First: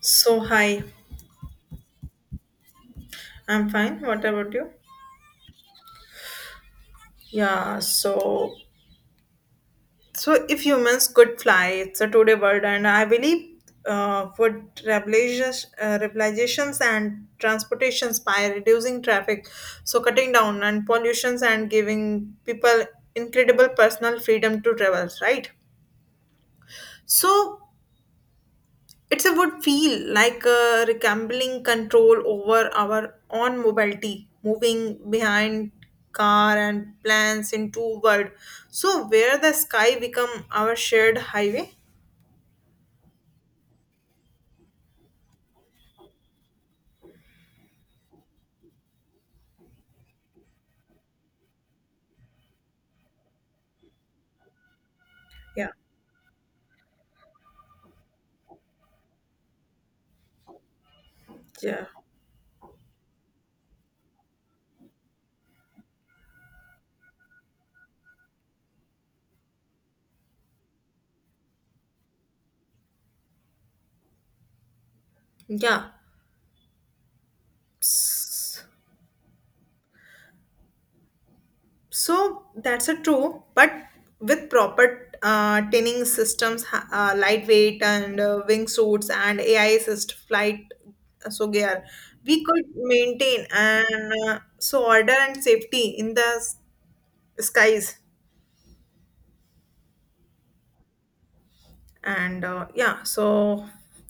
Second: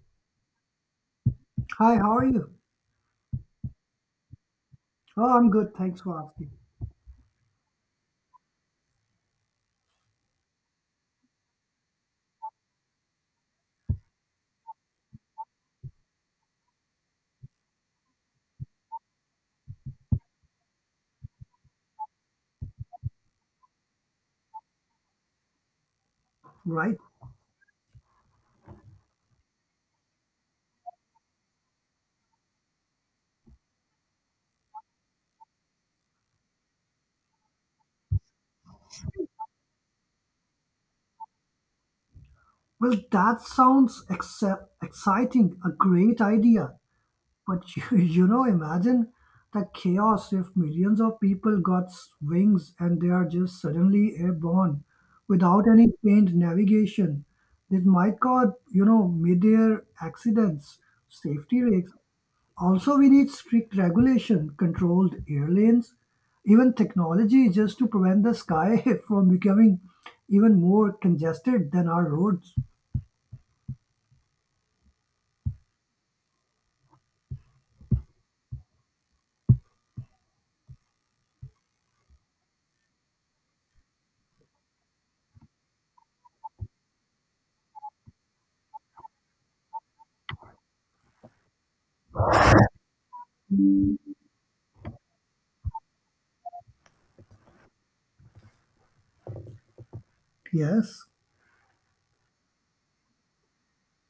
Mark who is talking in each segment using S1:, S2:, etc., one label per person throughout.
S1: So hi,
S2: Hi, how are you?
S1: I'm fine. What about you?
S2: Oh, I'm good. Thanks for asking.
S1: Yeah. So so if humans could fly, it's a today world, and I believe revolutions and transportations by reducing traffic, so cutting down and pollutions and giving people incredible personal freedom to travel. Right.
S2: Right.
S1: So It's a good feel, like reclaiming control over our own mobility, moving behind car and plans into world. So where the sky become our shared highway.
S2: Well, that sounds exciting, a great idea. But imagine the chaos if millions of people got wings and they are just suddenly airborne without
S1: Yeah,
S2: any trained navigation. This might cause, you know, mid-air accidents, safety
S1: yeah,
S2: risks. Also, we need strict regulation, controlled air lanes, even technology just to prevent the sky from becoming even more congested than our roads.
S1: yeah. S- So that's a true, but with proper tinning systems, lightweight and wingsuits and AI assist flight so gear, we could maintain and so order and safety in the skies.
S2: Yes,
S1: And yeah so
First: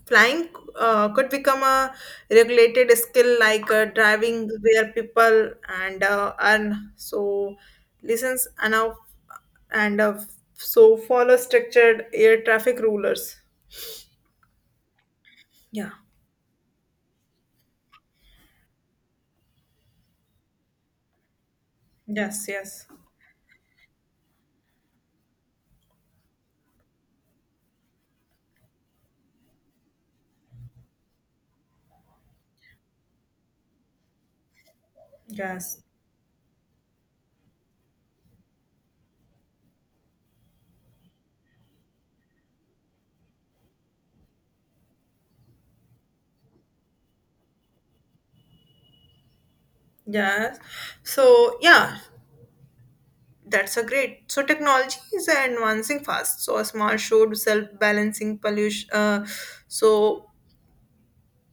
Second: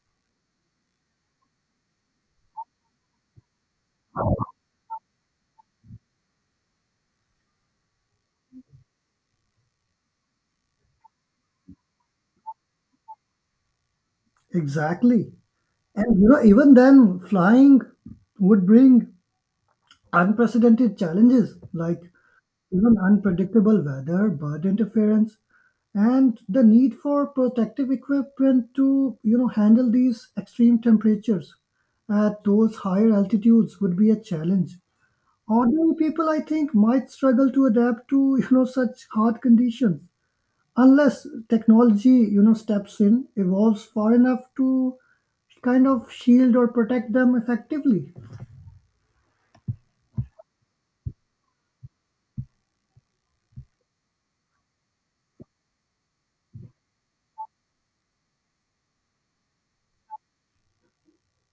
S1: flying could become a regulated skill like driving where people and earn so listens and so follow structured air traffic rulers.
S2: exactly.
S1: Yeah,
S2: And you know, even then, flying would bring unprecedented challenges like
S1: yes, yes,
S2: even unpredictable weather, bird interference, and the need for protective equipment to, you know, handle these extreme temperatures at those higher altitudes would be a challenge.
S1: yes,
S2: Ordinary people, I think, might struggle to adapt to, you know, such hard conditions unless technology, you know, steps in, evolves far enough to kind of shield or protect them effectively.
S1: yes, so yeah, that's a great. So technology is advancing fast, so a small show to self-balancing pollution so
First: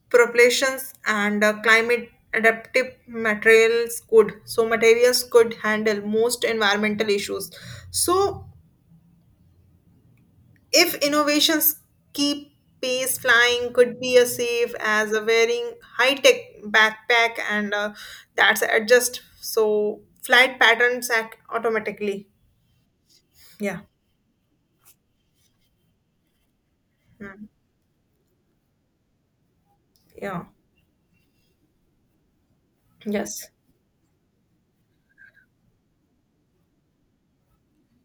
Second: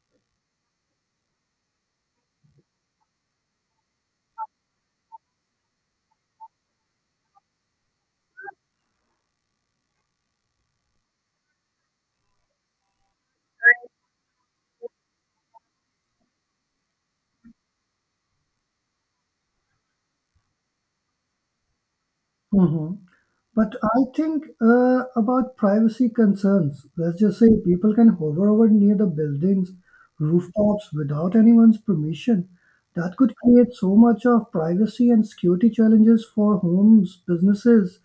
S1: propulsions and climate adaptive materials could so materials could handle most environmental issues. So if innovations keep pace, flying could be as safe as a wearing high-tech backpack and that's adjust so flight patterns act automatically.
S2: Mhm. But
S1: Yeah.
S2: I think about privacy concerns. Let's just
S1: Mm.
S2: say people can hover over near the buildings,
S1: Yeah,
S2: rooftops without anyone's permission. That could
S1: yes,
S2: create so much of privacy and security challenges for homes, businesses,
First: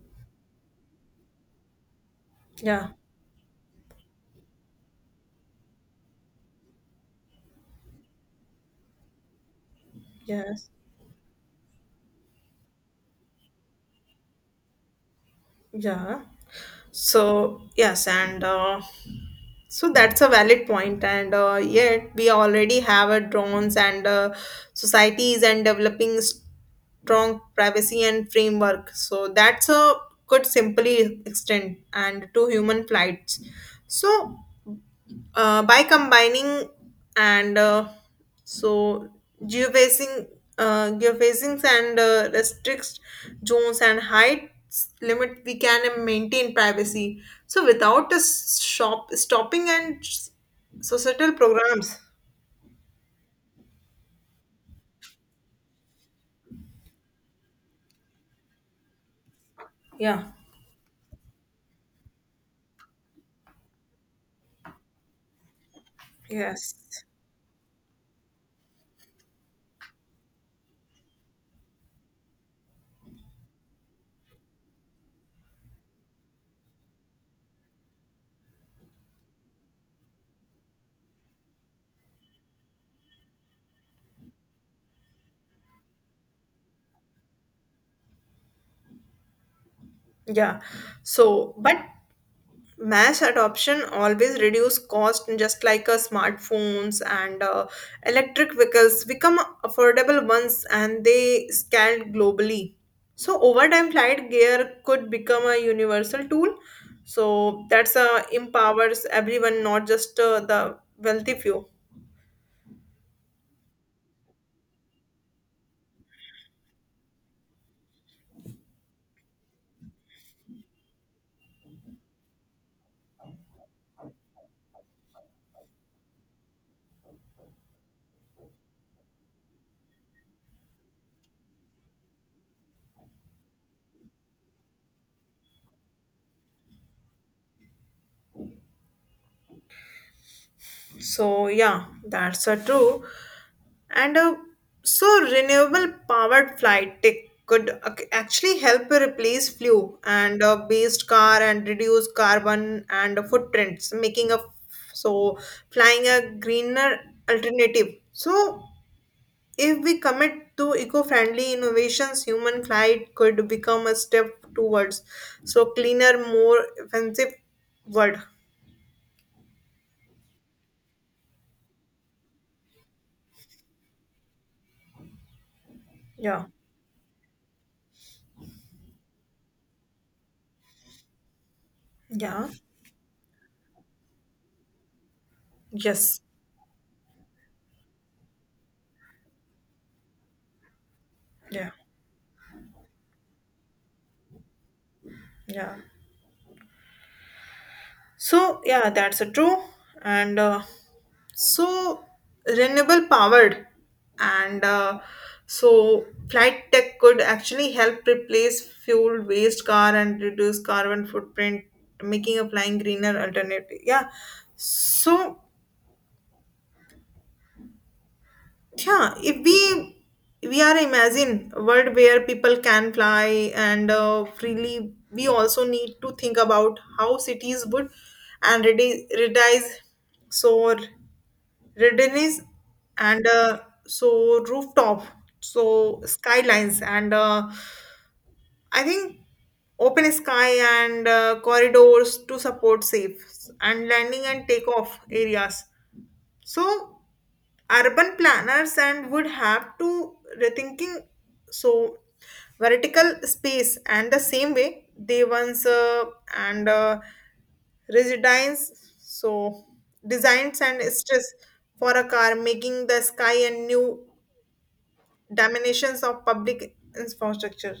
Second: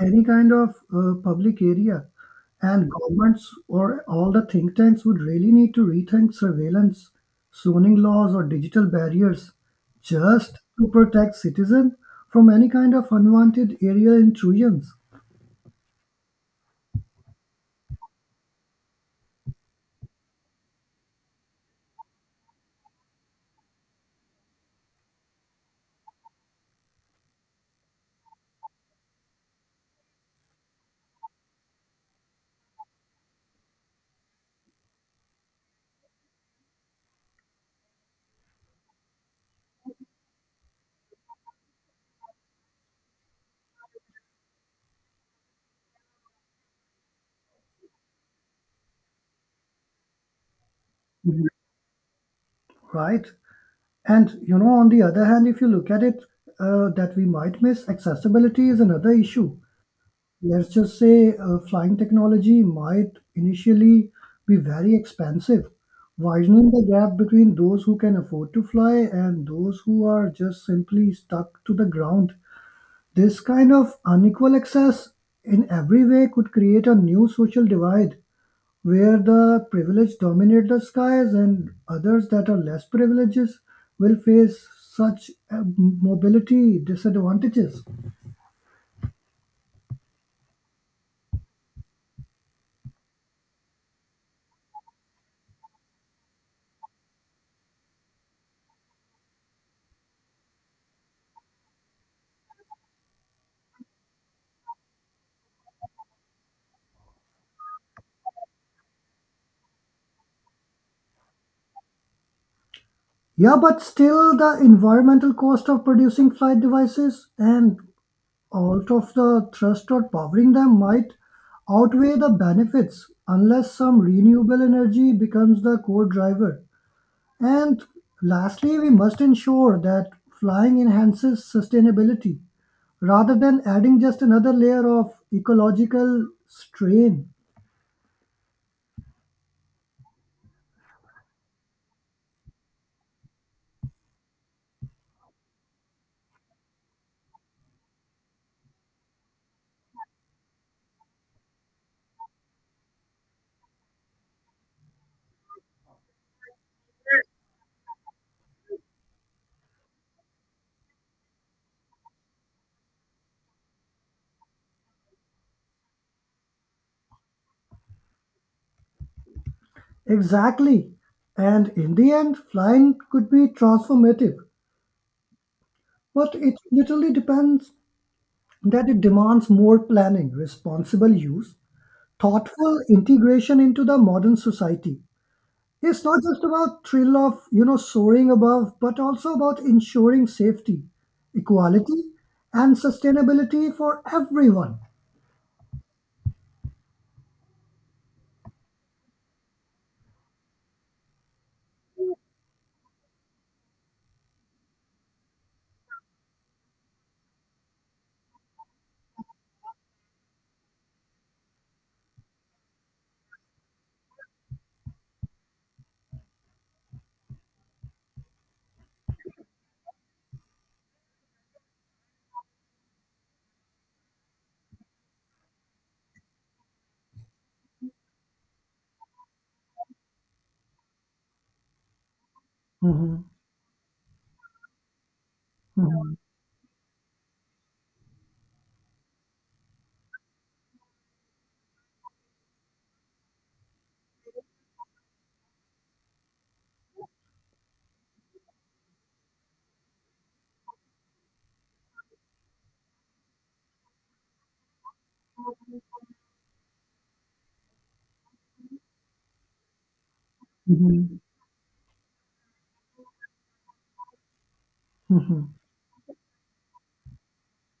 S2: any kind of public area.
S1: yeah,
S2: And governments or all the think tanks would really need to rethink surveillance, zoning laws, or digital barriers just
S1: yes.
S2: to protect citizens from any kind of unwanted aerial intrusions.
S1: Yeah. So, yes, and so that's a valid point, point. And yet we already have a drones and societies and developing strong privacy and framework. So that's a could simply extend and to human flights. So by combining and so geofacing geofacings and restricts zones and heights limit, we can maintain privacy so without a shop stopping and societal programs.
S2: Right. And you know, on the other hand, if you look at it, that we might miss accessibility is another issue.
S1: Yeah.
S2: Let's just say flying technology might initially be very expensive, widening
S1: Yes.
S2: the gap between those who can afford to fly and those who are just simply stuck to the ground. This kind of unequal access in every way could create a new social divide where the privileged dominate the skies and others that are less privileged will face such mobility disadvantages.
S1: Yeah, so but mass adoption always reduce cost just like smartphones and electric vehicles become affordable ones and they scale globally. So over time, flight gear could become a universal tool so that's empowers everyone, not just the wealthy few.
S2: Yeah, but still the environmental cost of producing flight devices and all of the thrust or powering them might outweigh the benefits unless some renewable energy becomes the core driver. And lastly, we must ensure that flying enhances sustainability rather than adding just another layer of ecological strain.
S1: So yeah, that's a true. And So renewable powered flight tech could actually help replace fuel and based car and reduce carbon and footprints, making a so flying a greener alternative. So if we commit to eco-friendly innovations, human flight could become a step towards so cleaner, more offensive world.
S2: Exactly. And in the end, flying could be transformative, but
S1: Yeah.
S2: it literally depends that it demands more planning, responsible use,
S1: Yeah.
S2: thoughtful integration into the modern society. It's
S1: Yes.
S2: not just about thrill of, you know, soaring above, but also about ensuring safety,
S1: Yeah.
S2: equality, and sustainability for everyone.
S1: Yeah. So yeah, that's a true. And so renewable powered and so flight tech could actually help replace fuel waste car and reduce carbon footprint, making a flying greener alternative. Yeah. So yeah, if we are imagine a world where people can fly and freely, we also need to think about how cities would and redize so redenize
S2: Mhm.
S1: and so rooftop, so
S2: Mhm.
S1: skylines and I think open sky and corridors to support safe and landing and takeoff areas so urban planners and would have to rethinking so vertical space and the same way they once and residence so designs and
S2: Mhm.
S1: stress for a car, making the sky and new dimensions of public infrastructure.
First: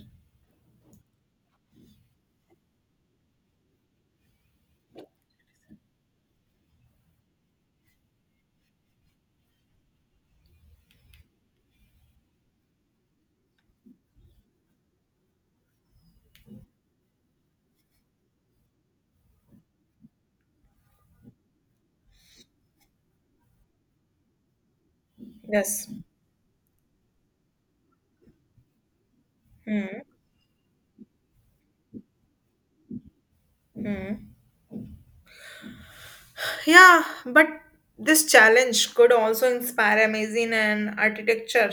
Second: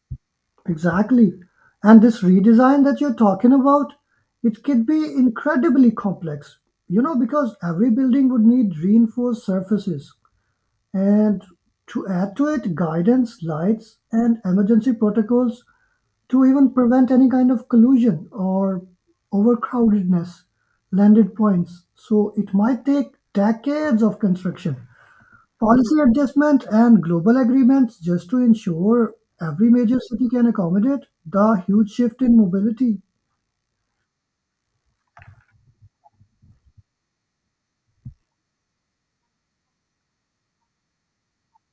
S2: Exactly. And this redesign that you're talking about, it could be incredibly complex, you know, because every building would need reinforced surfaces. And to add to it, guidance, lights, and emergency protocols to even prevent any kind of collusion or overcrowdedness, landed points. So it might take decades of construction,
S1: Yes.
S2: policy adjustment, and global agreements just to ensure every
S1: Hmm.
S2: major city can accommodate the huge shift in mobility.
S1: Hmm. Yeah, but this challenge could also inspire amazing and architecture.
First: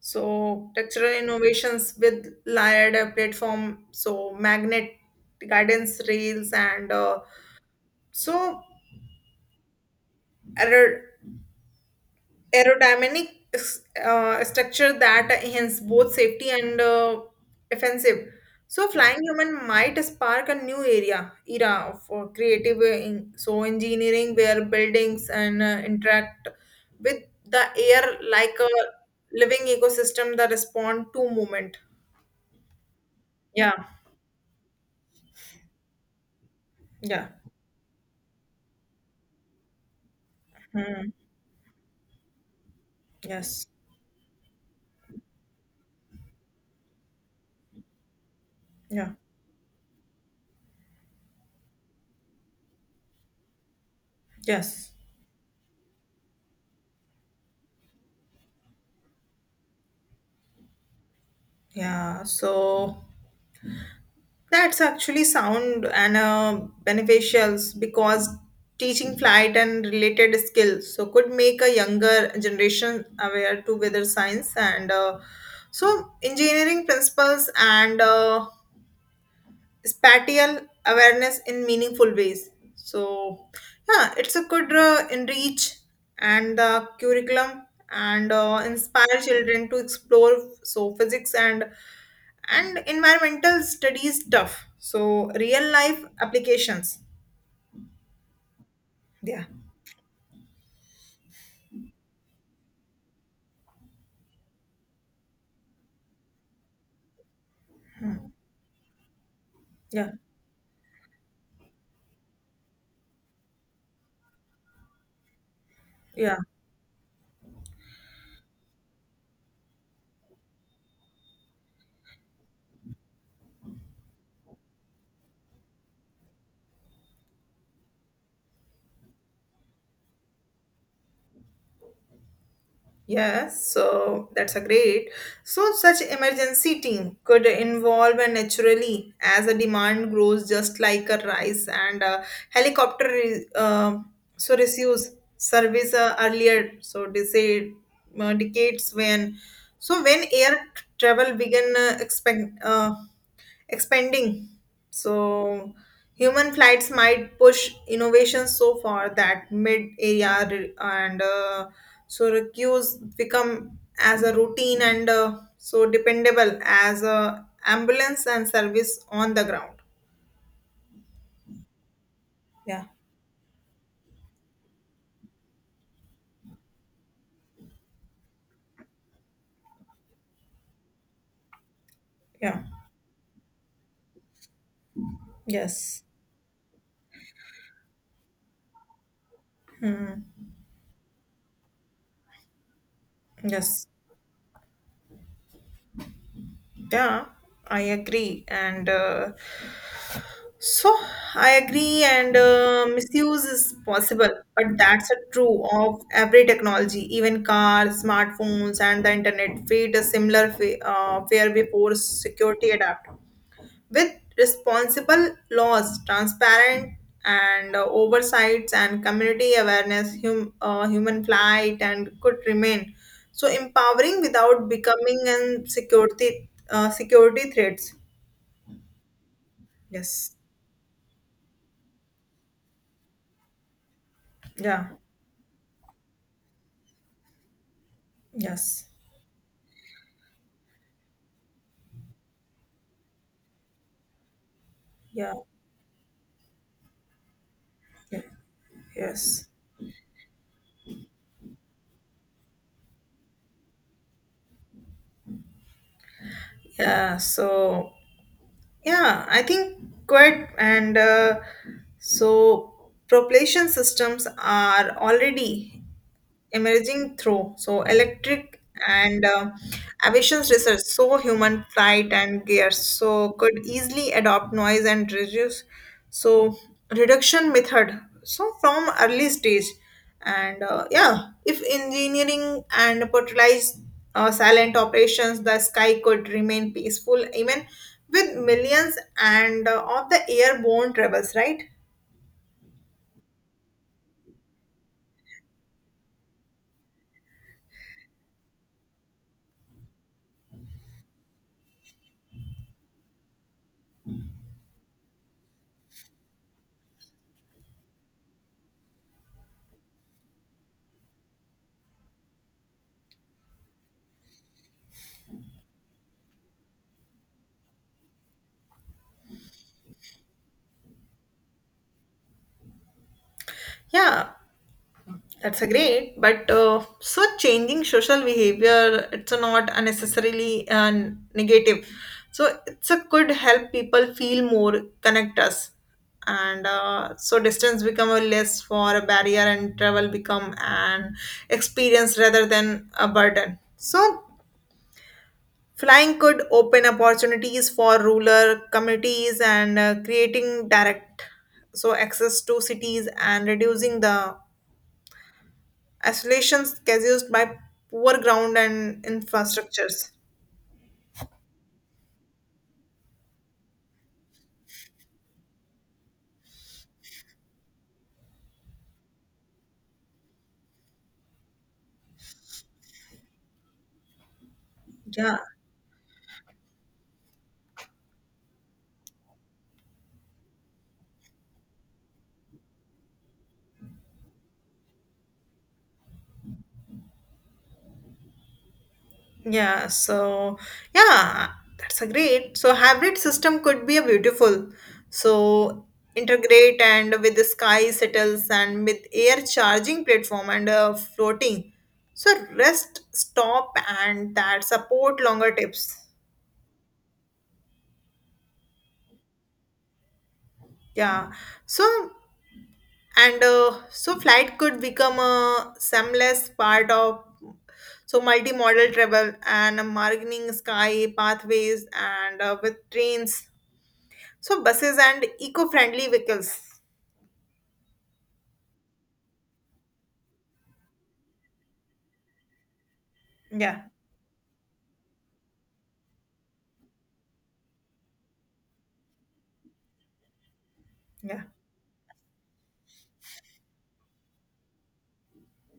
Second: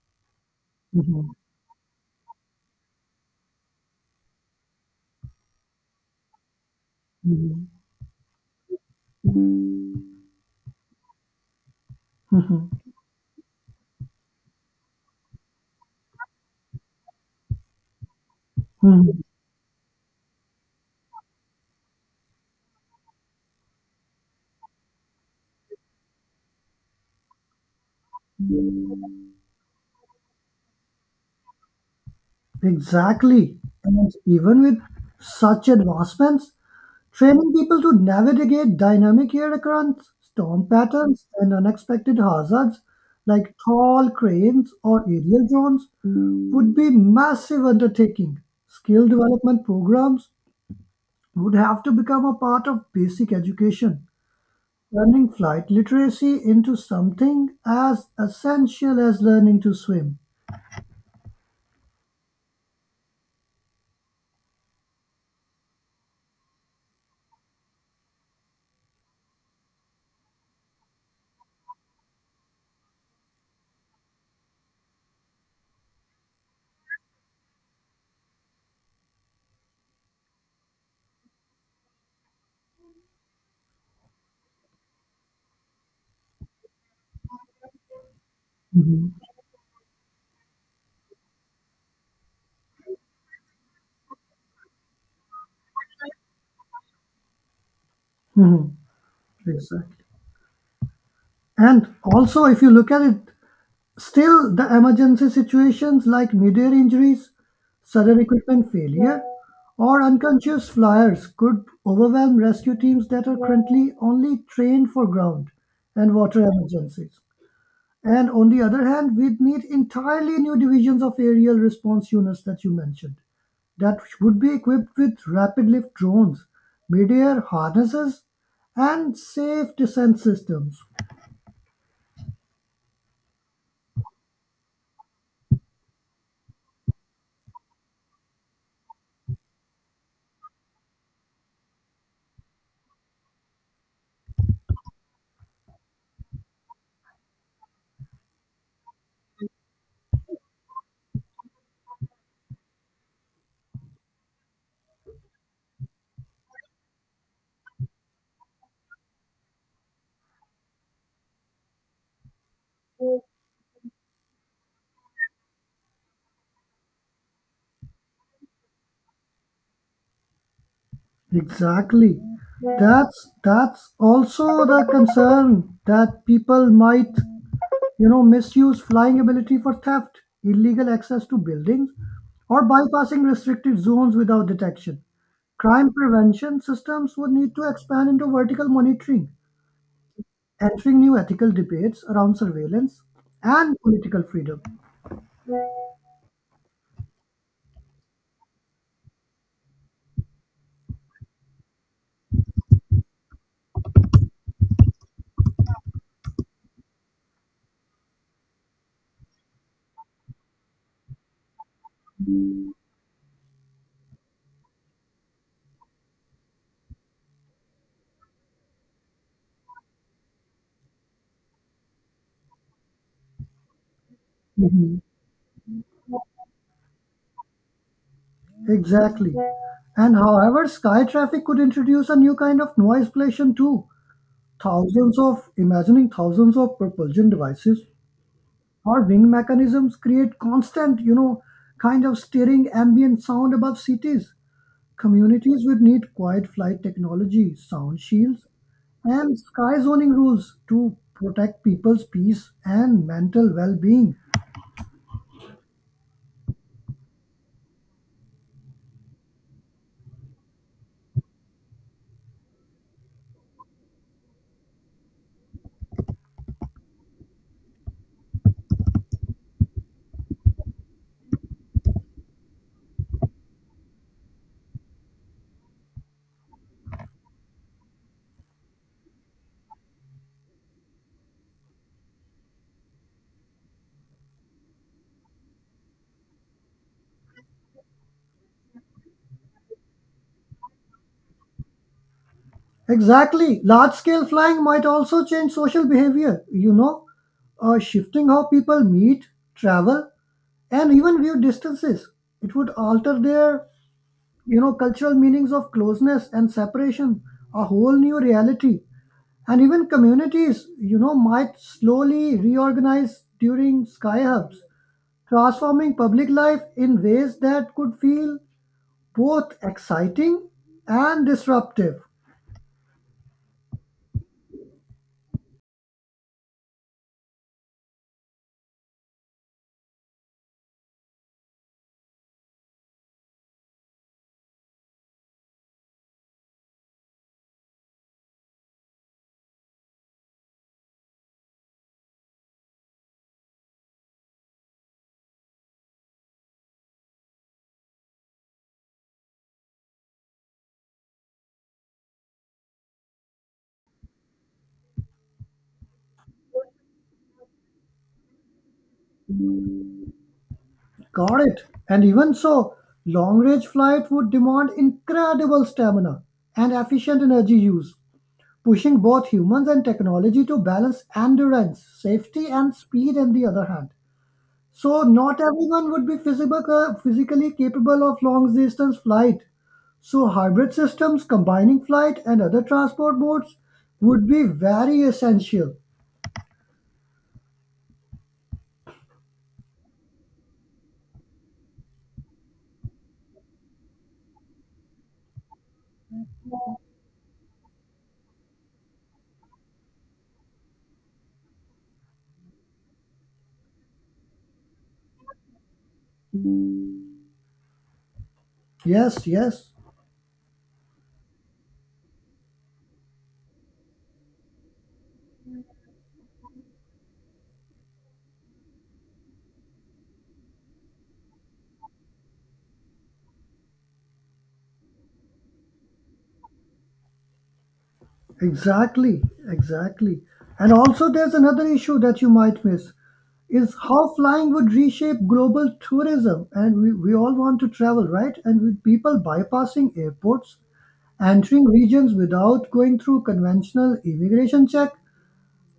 S1: So textural
S2: Mhm.
S1: innovations with layered platform, so magnet guidance rails and
S2: Mhm.
S1: so aer-
S2: Mhm.
S1: aerodynamic structure that enhance both safety and offensive. So flying
S2: Mhm.
S1: human might spark a new area era of creative so engineering where buildings and interact with the air like a living ecosystem that respond to movement.
S2: Exactly.
S1: Yeah,
S2: And even with such advancements,
S1: yeah.
S2: training people to navigate dynamic hurricanes, storm
S1: Mm,
S2: patterns, and unexpected hazards like
S1: yes.
S2: tall cranes or aerial drones would be massive undertaking. Skill
S1: Yeah.
S2: development programs would have to become a part of basic education,
S1: Yes.
S2: turning flight literacy into something as essential as learning to swim.
S1: Yeah. So that's actually sound and beneficials because teaching flight and related skills so could make a younger generation aware to weather science and so engineering principles and spatial awareness in meaningful ways. So, yeah, it's a good enrich and the curriculum and
S2: Mhm.
S1: inspire children to explore so physics and environmental studies stuff. So, real life applications.
S2: Mhm.
S1: Yeah.
S2: Exactly. And also, if you look at it, still the emergency situations like midair injuries, sudden
S1: Hmm.
S2: equipment failure, or
S1: Yeah,
S2: unconscious flyers could overwhelm rescue teams that are currently only trained for ground and
S1: yeah.
S2: water emergencies. And on the other hand, we'd need entirely new divisions of aerial response units that you mentioned that would be equipped with rapid lift drones, midair harnesses, and safe descent systems.
S1: Yes, so that's a great. So such emergency team could involve and naturally as a demand grows, just like a rise and a helicopter. So receives service earlier. So decade, decades when, so when air travel began expanding. So human flights might push innovations so far that mid area re- and so recuse become as a routine and so dependable as a ambulance and service on the ground.
S2: Exactly.
S1: Yeah,
S2: That's also the concern that people might, you know, misuse flying ability for theft, illegal access to buildings,
S1: yeah,
S2: or bypassing restricted zones without detection. Crime
S1: yes.
S2: prevention systems would need to expand into vertical monitoring,
S1: Hmm.
S2: entering new ethical debates around surveillance and
S1: Yes,
S2: political freedom.
S1: yeah. I agree, and So I agree, and misuse is possible, but that's a true of every technology, even cars, smartphones, and the internet. Fate a similar fare before security adapt with responsible laws, transparent and oversights, and community awareness. Human flight and could remain so empowering without
S2: Mhm.
S1: becoming an security threats.
S2: Exactly. And
S1: Yes.
S2: however, sky traffic could introduce a new kind of noise pollution too.
S1: Yeah.
S2: Thousands of propulsion devices
S1: Yes.
S2: or wing mechanisms create constant, you know, kind of stirring ambient sound above cities.
S1: Yeah.
S2: Communities would need quiet flight technology, sound
S1: Yeah.
S2: shields, and
S1: Yes.
S2: sky zoning rules to protect people's peace and mental well being.
S1: Yeah. So, yeah, I think quite and so propulsion systems are already emerging through so electric and aviation's research, so human flight and gear so could easily adopt noise and reduce so reduction method so from early stage and yeah, if engineering and portalized silent operations, the sky could remain peaceful even with millions and of the airborne travels, right?
S2: Exactly. Large scale flying might also change social behavior, you know, shifting how people meet, travel, and even view distances. It would alter their, you know, cultural meanings of closeness and separation, a whole new reality, and even communities, you know, might slowly reorganize during sky hubs, transforming public life in ways that could feel both exciting and disruptive.
S1: Yeah. That's a great, but so changing social behavior, it's a not a necessarily negative. So it's a could help people feel more connect us, and so distance become a less for a barrier, and travel become an experience rather than a burden. So flying could open opportunities for rural communities and creating direct so access to cities and reducing the isolations caused by poor ground and infrastructures.
S2: Got it. And even so, long range flight would demand incredible stamina and efficient energy use, pushing both humans and technology to balance endurance safety and speed on the other hand. So
S1: Yeah.
S2: not everyone would be physically capable of long distance flight. So hybrid systems combining flight and other transport modes would be very essential.
S1: Yeah. So yeah, that's a great. So hybrid system could be a beautiful. So integrate and with the sky settles and with air charging platform and floating. So rest, stop, and that support longer tips.
S2: Yes, yes,
S1: Yeah. So and so flight could become a seamless part of so multimodal travel and a margining sky pathways and with trains so buses and eco-friendly vehicles.
S2: exactly, exactly. And also there's another issue that you might miss is
S1: Yeah.
S2: how flying would reshape global tourism, and we all want to travel, right? And with people bypassing airports,
S1: Yeah.
S2: entering regions without going through conventional immigration check,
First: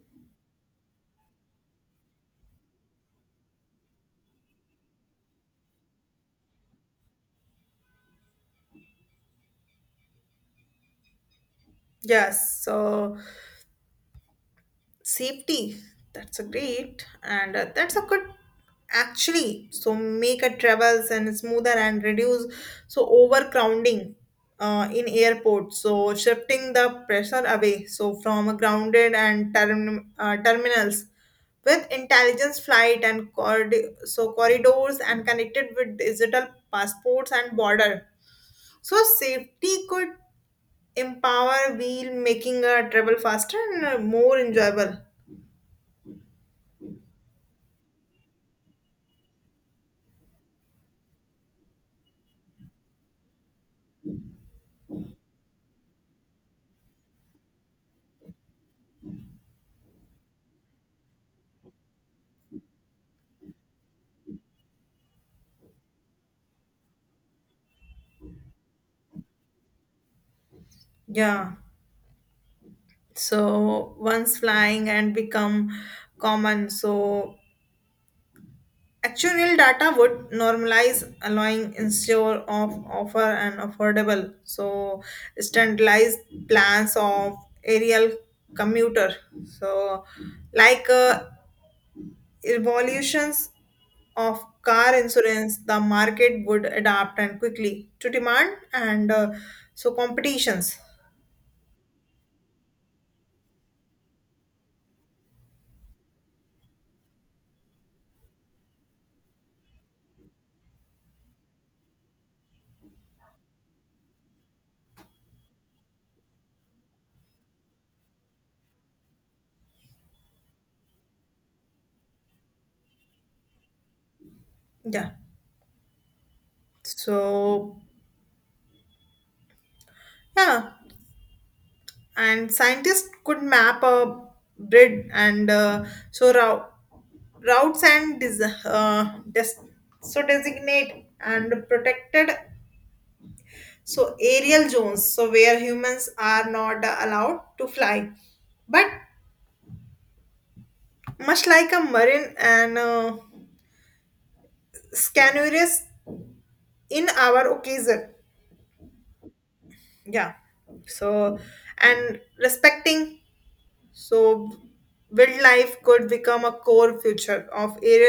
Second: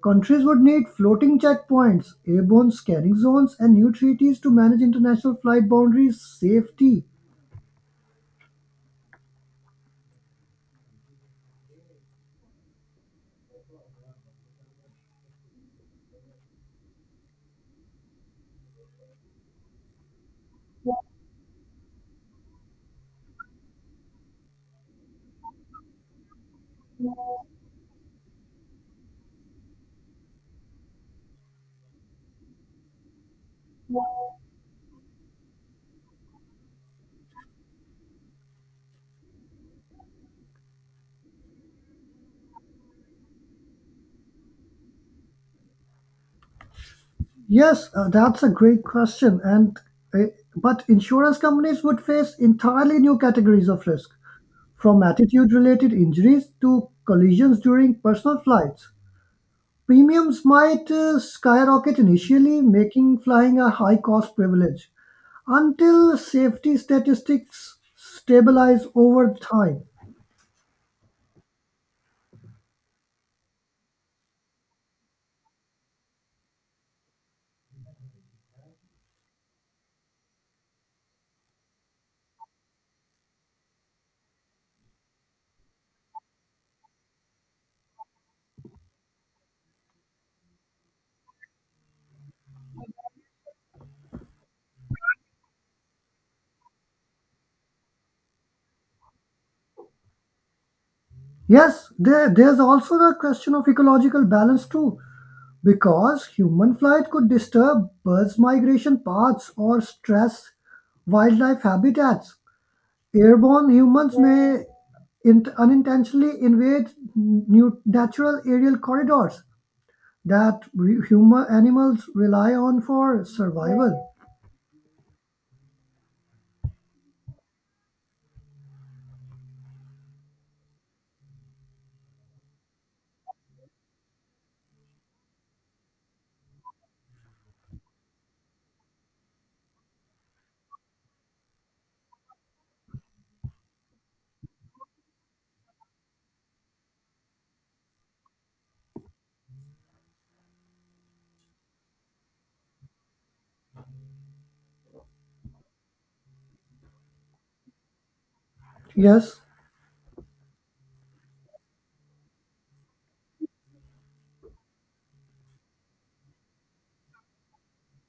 S2: countries would need floating checkpoints, airborne scanning zones, and new treaties to manage international flight boundaries safety.
S1: Yes, so safety that's a great and that's a good actually so make a travels and smoother and reduce so overcrowding in airports so shifting the pressure away so from grounded and terminals with intelligence flight and so corridors and connected with digital passports and border so safety could empower wheel making a travel faster and more enjoyable.
S2: Yes, that's a great question. And uh, but insurance companies would face entirely new categories of risk, from attitude-related injuries to collisions during personal flights. Premiums might skyrocket initially, making flying a high-cost privilege until safety statistics stabilize over time.
S1: Yeah, so once flying and become common so actuarial data would normalize allowing insurer of offer an affordable so standardized plans of aerial commuter so like evolutions of car insurance. The market would adapt and quickly to demand and so competitions.
S2: Yes, there's also the question of ecological balance too, because human flight could disturb birds' migration paths or stress wildlife habitats. Airborne humans may unintentionally invade new natural aerial corridors that human animals rely on for survival.
S1: Yeah. So yeah, and scientists could map a grid and so routes and so designate and protected so aerial zones so where humans are not allowed to fly, but much like a marine and scanuarius in our occasion.
S2: Yes.
S1: Yeah, so and respecting so wild life could become a core future of air.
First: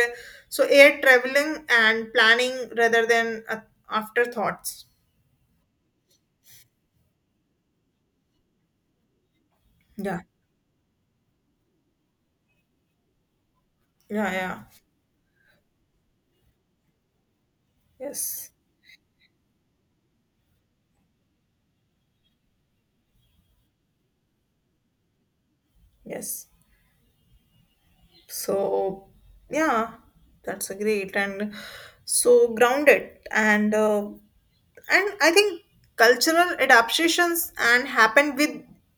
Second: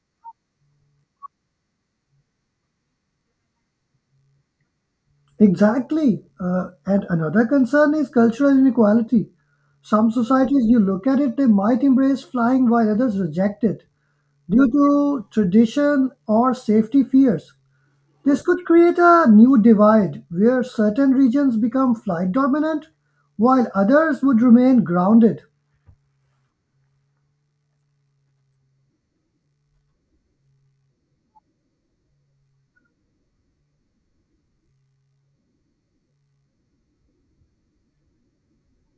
S1: So air traveling and planning rather than afterthoughts.
S2: Exactly. And another concern is cultural inequality. Some
S1: Yeah.
S2: societies, you look at it, they might embrace flying while others reject it
S1: Yeah, yeah.
S2: due to tradition or safety fears. This
S1: Yes.
S2: could create a new divide where certain regions become flight dominant while others would remain grounded.
S1: Yes. So yeah, that's a great, and so grounded and I think cultural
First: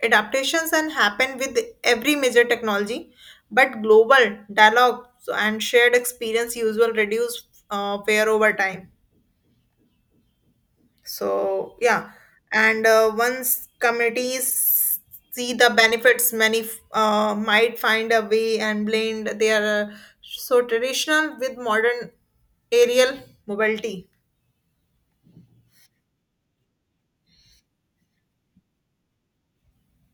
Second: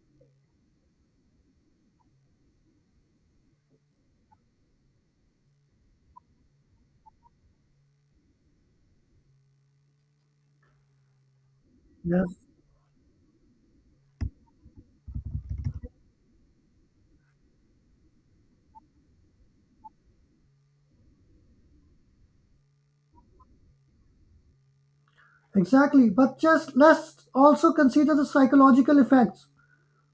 S1: adaptations and happen with every major technology, but global dialogue and shared experience usual reduce fear over time. So yeah,
S2: Yes.
S1: and once communities see the benefits, many might find a way and blend their so traditional with modern aerial mobility.
S2: Exactly. But just let's also consider the psychological effects,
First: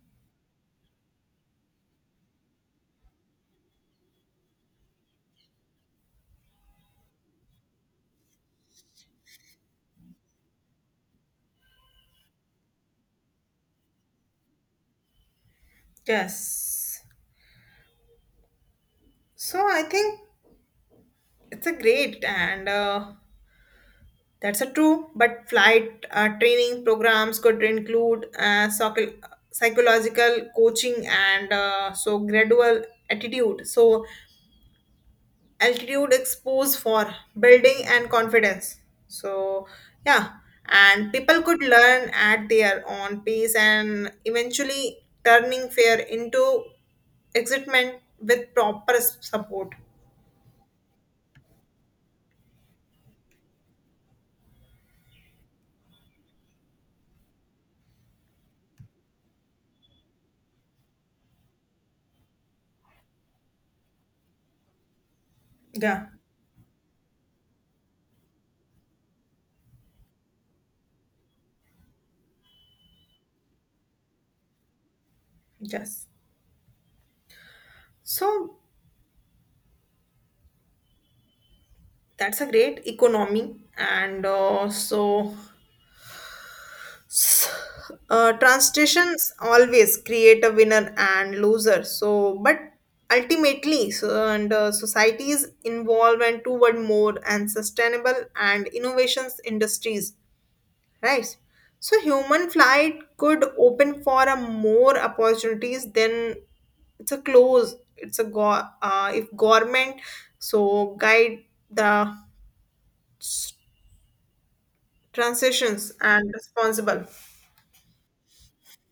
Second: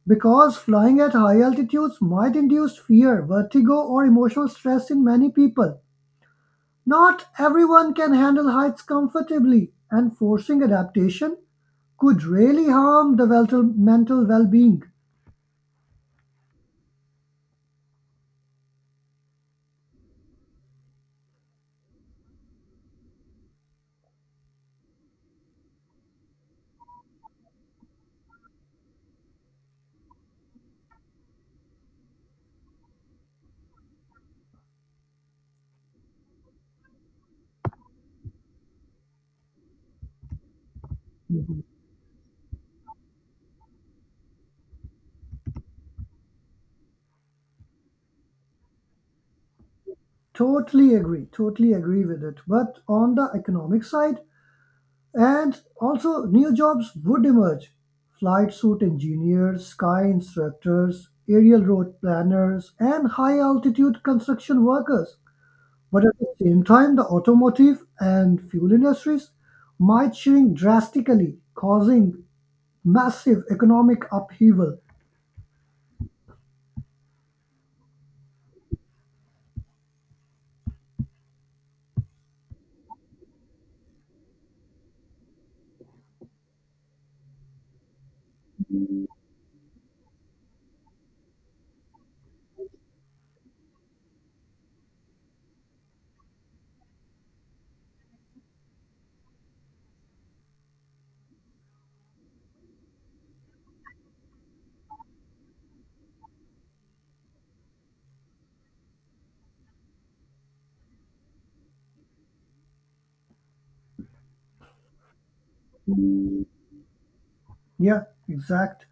S2: because flying at high altitudes might induce fear, vertigo, or emotional stress in many people. Not everyone can handle heights comfortably, and forcing adaptation could really harm the mental well-being.
S1: Yes. So I think it's a great and that's a true. But flight training programs could include psychological coaching and so gradual attitude. So altitude expose for building and confidence, so yeah, and people could
S2: Mhm.
S1: learn at their own pace and eventually turning fear into excitement with proper support.
S2: Totally agree. Totally agree with it. But on the economic side, and also new jobs would emerge. Flight suit engineers, sky instructors, aerial road planners, and high altitude construction workers. But
S1: Yeah.
S2: at the same time, the automotive and fuel industries might shrink drastically, causing massive economic upheaval.
S1: Yes, so that's a great economy and S- translations always create a winner and loser so but ultimately so, and societies involvement toward more and sustainable and innovations industries, right? So human flight could open for a more opportunities than it's a close it's a if government so guide the transitions and responsible.
S2: Yeah, exact.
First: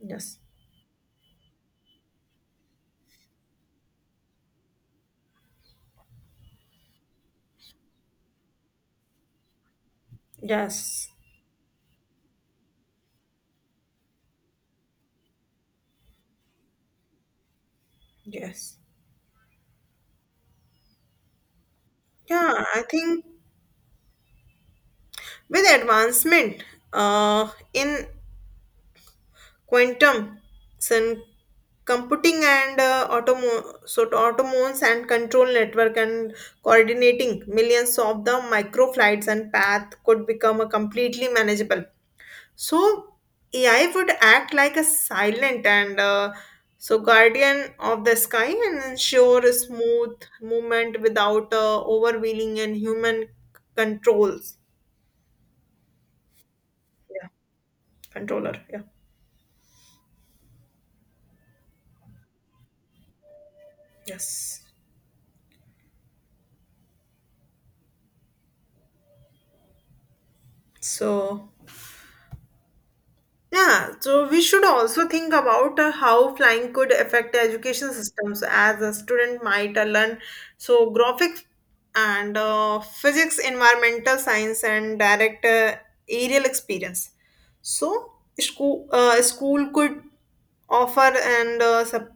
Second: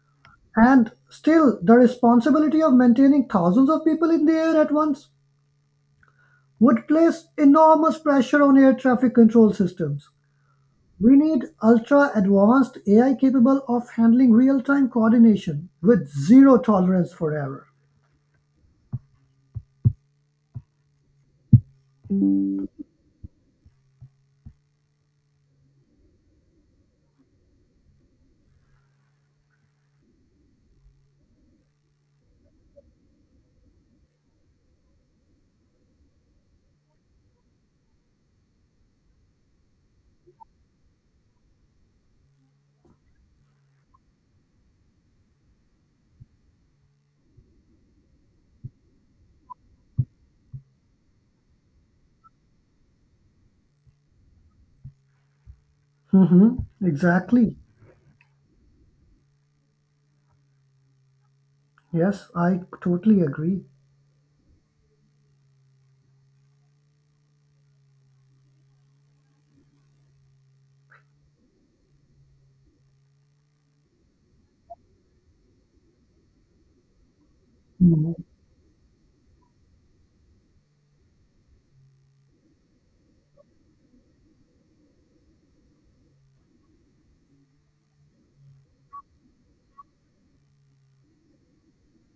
S1: Yes,
S2: And still, the responsibility of maintaining thousands of people in the air at once would place enormous pressure on air traffic control systems.
S1: yes,
S2: We need ultra advanced AI capable of handling real time coordination with zero tolerance for error.
S1: yes. Yeah, I think with advancement in quantum sun computing and so automones and control network and coordinating millions of the micro flights and path could become a completely manageable. So AI would act like a silent and so guardian of the sky and ensure a smooth movement without overwhelming and human controls.
S2: Mm-hmm.
S1: Yeah.
S2: Exactly.
S1: Controller. Yeah.
S2: Yes, I totally agree.
S1: Yes, so yeah, so we should also think about how flying could affect education
S2: Mhm.
S1: systems as a student might learn so graphics and physics environmental science and direct aerial experience. So school could offer and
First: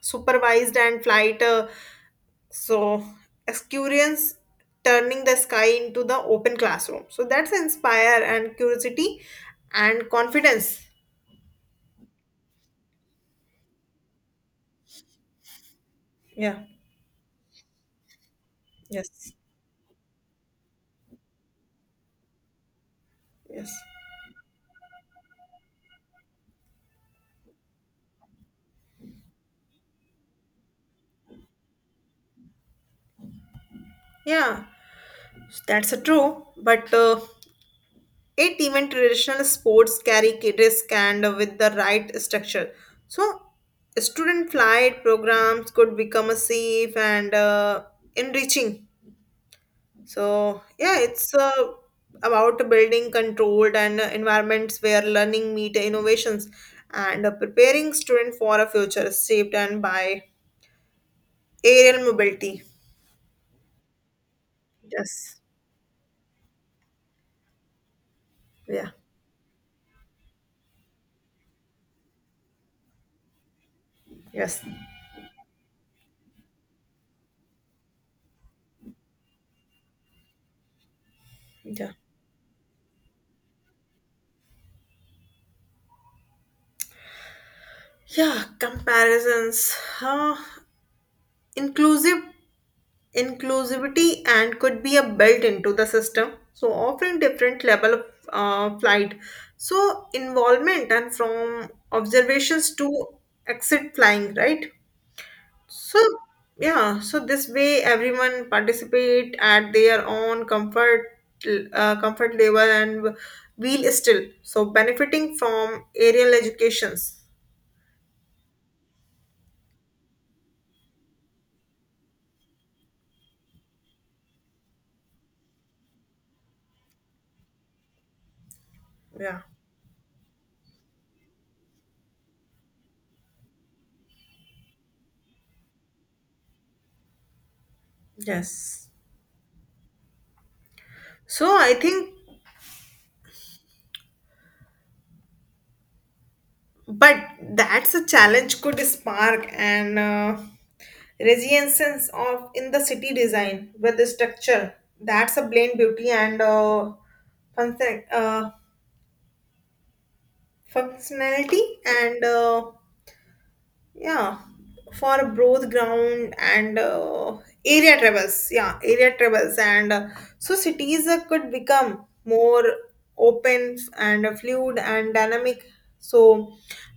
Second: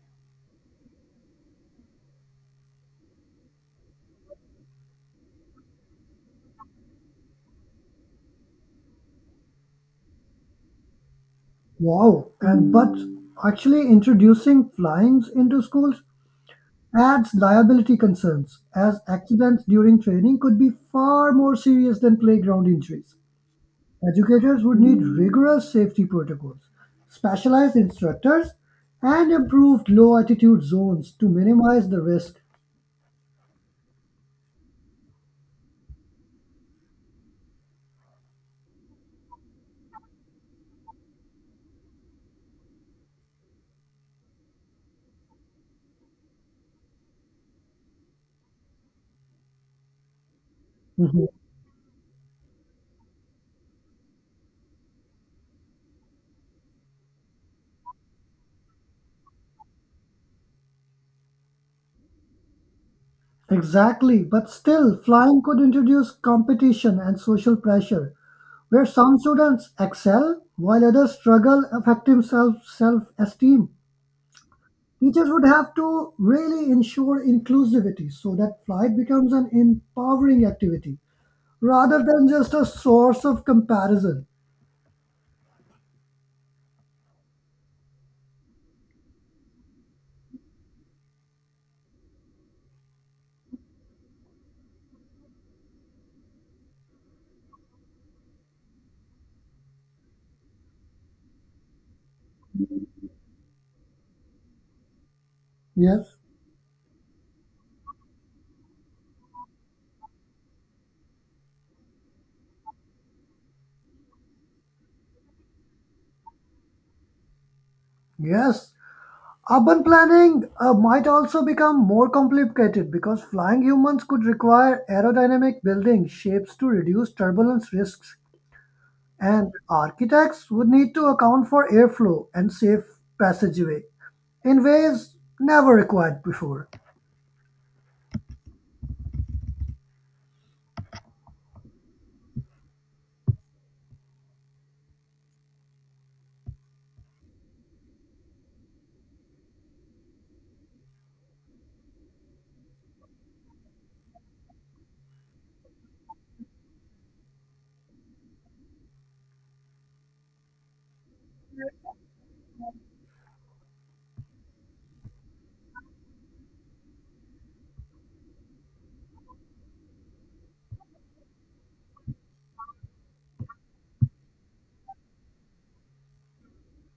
S1: supervised and flight so experience, turning the sky into the open classroom so that's inspire and curiosity and confidence.
S2: Wow. And but actually introducing flyings into schools
S1: Yeah.
S2: adds liability concerns, as
S1: Yes.
S2: accidents during training could be far more serious than playground injuries.
S1: Yes.
S2: Educators would need rigorous safety protocols, specialized instructors, and improved low altitude zones to minimize the risk.
S1: Yeah. So, that's a true, but it even traditional sports carry risk and with the right structure so student flight programs could become a safe and enriching. So, yeah,
S2: Mm-hmm.
S1: it's about building controlled and environments where learning meet innovations and preparing students for a future shaped and by aerial mobility.
S2: Exactly, but still,
S1: Yes.
S2: flying could introduce competition and social pressure, where
S1: Yeah.
S2: some students excel while others struggle, affecting self esteem.
S1: Yes.
S2: Teachers would have to really ensure inclusivity so that flight becomes an empowering activity
S1: Yeah.
S2: rather than just a source of comparison.
S1: Yeah. Comparisons. Huh. inclusive Inclusivity and could be a built into the system, so offering different level of flight so involvement and from observations to exit flying, right? So
S2: Yes.
S1: yeah, so this way everyone participate at their own comfort level and wheel still so benefiting from aerial educations.
S2: Yes, urban planning might also become more complicated because flying humans could require aerodynamic building shapes to reduce turbulence risks,
S1: Yeah.
S2: and architects would need to account for airflow and safe passageway in ways never required before.
S1: Yes, so I think but that's a challenge could spark an resilience of in the city design with the structure that's a blend beauty and function, uh, functionality and yeah for both ground and area travels and so cities could become more open and fluid and dynamic so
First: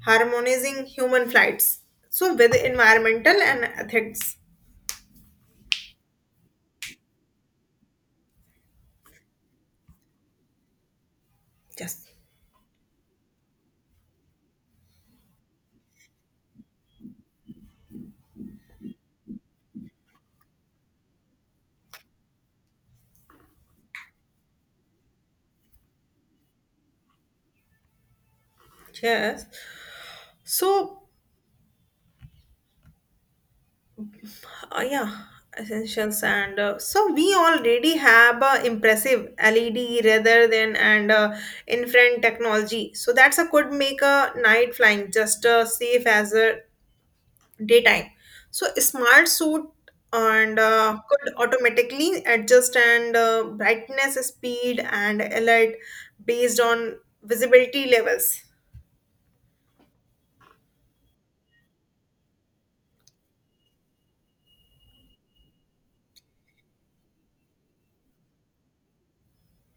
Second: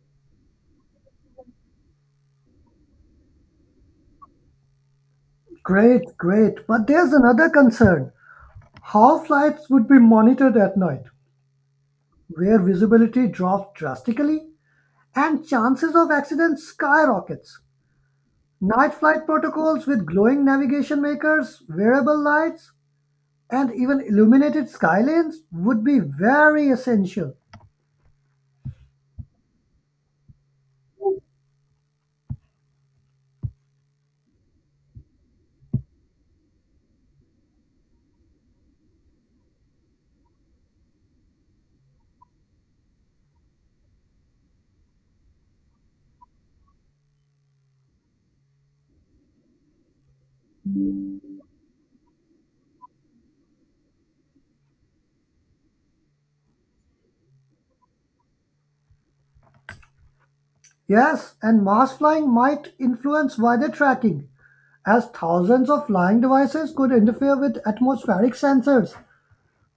S1: harmonizing human flights so with environmental and ethics.
S2: Great, great. But there's another concern, how flights would be monitored at night,
S1: Yes.
S2: where visibility drops drastically and chances of accidents skyrockets. Night flight protocols with glowing navigation makers, wearable lights, and even illuminated skylines would be very essential.
S1: Yes, so yeah, essentials and so we already have impressive LED rather than and infrared technology. So that's a could make a night flying just safe as a daytime. So smart suit and could automatically adjust and brightness, speed, and alert based on visibility levels.
S2: Yes, and mass flying might influence weather tracking, as thousands of flying devices could interfere with atmospheric sensors.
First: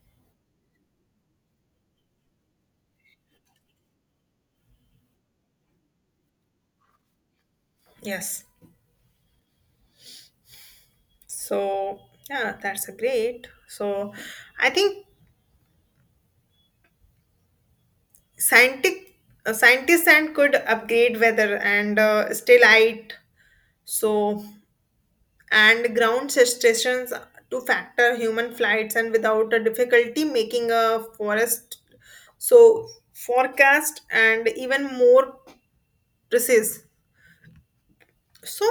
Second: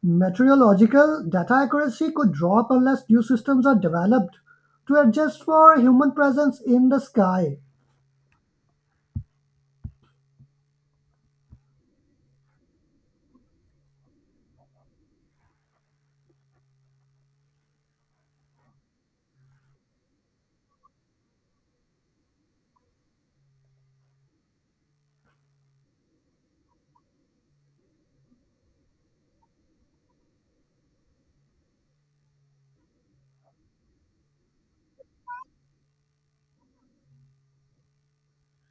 S2: Meteorological data accuracy could drop unless new systems are developed to adjust for human presence in the sky.
S1: Yes. So yeah, that's a great. So I think scientific scientists and could upgrade weather and still light so and ground stations to factor human flights and without a difficulty making a forest so forecast and even more precise. So,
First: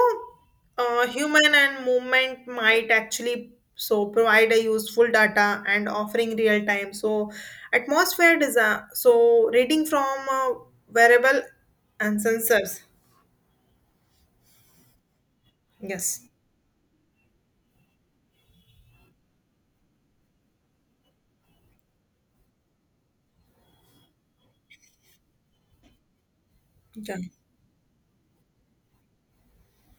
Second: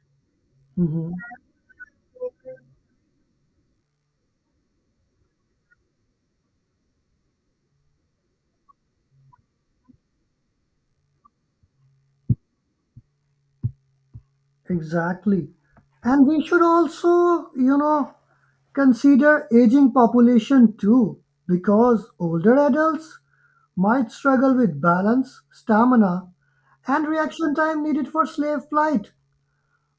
S2: Mhm.
S1: human and movement might actually so provide a useful data and offering real time. So, atmosphere design. So, reading from uh, wearable and sensors.
S2: Exactly.
S1: Yes.
S2: And we should also, you know, consider aging population too, because older adults might struggle with balance, stamina, and
S1: Yeah.
S2: reaction time needed for slave flight.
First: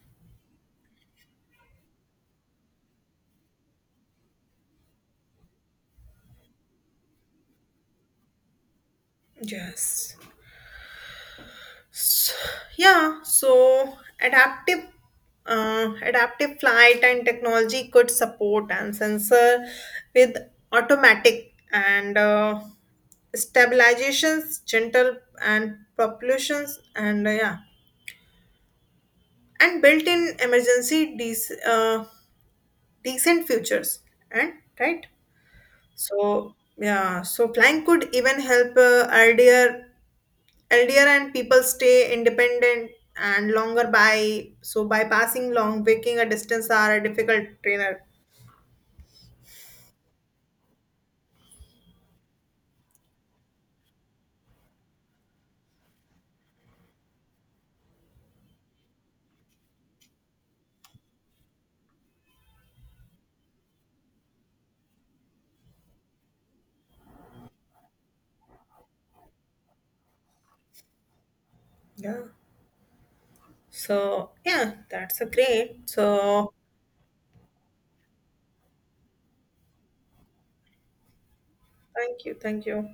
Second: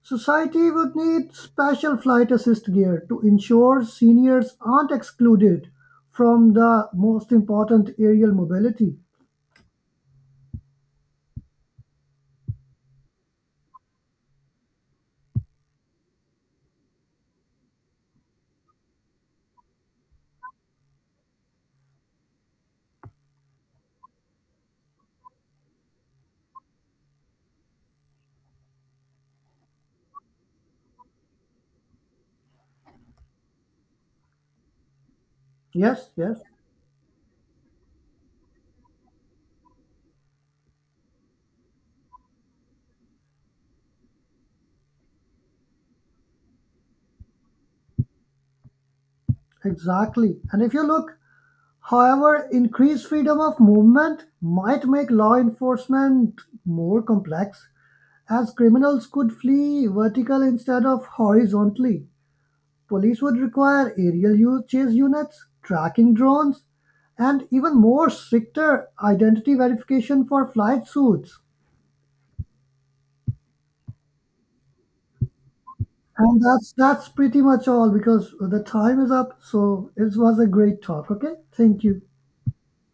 S2: Society would need special flight assist gear to ensure seniors aren't excluded from the most important aerial mobility.
S1: Yes. S yeah, so adaptive flight and technology could support and sensor with automatic and stabilizations, gentle and propulsions and yeah, and built-in emergency decent futures and right.
S2: Yes, yes,
S1: So yeah, so flying could even help earlier Elder and people stay independent and longer by so bypassing long waking a distance are a difficult trainer.
S2: exactly. And if you look, however, increased freedom of movement might make law enforcement more complex, as criminals could flee vertically instead of horizontally. Police would require aerial chase units, tracking drones, and even more stricter identity verification for flight suits.
S1: Yeah. So yeah, that's a great.
S2: And
S1: So
S2: that's pretty much all because the time is up. So it was a great talk. Okay, thank you.
S1: thank you, thank you.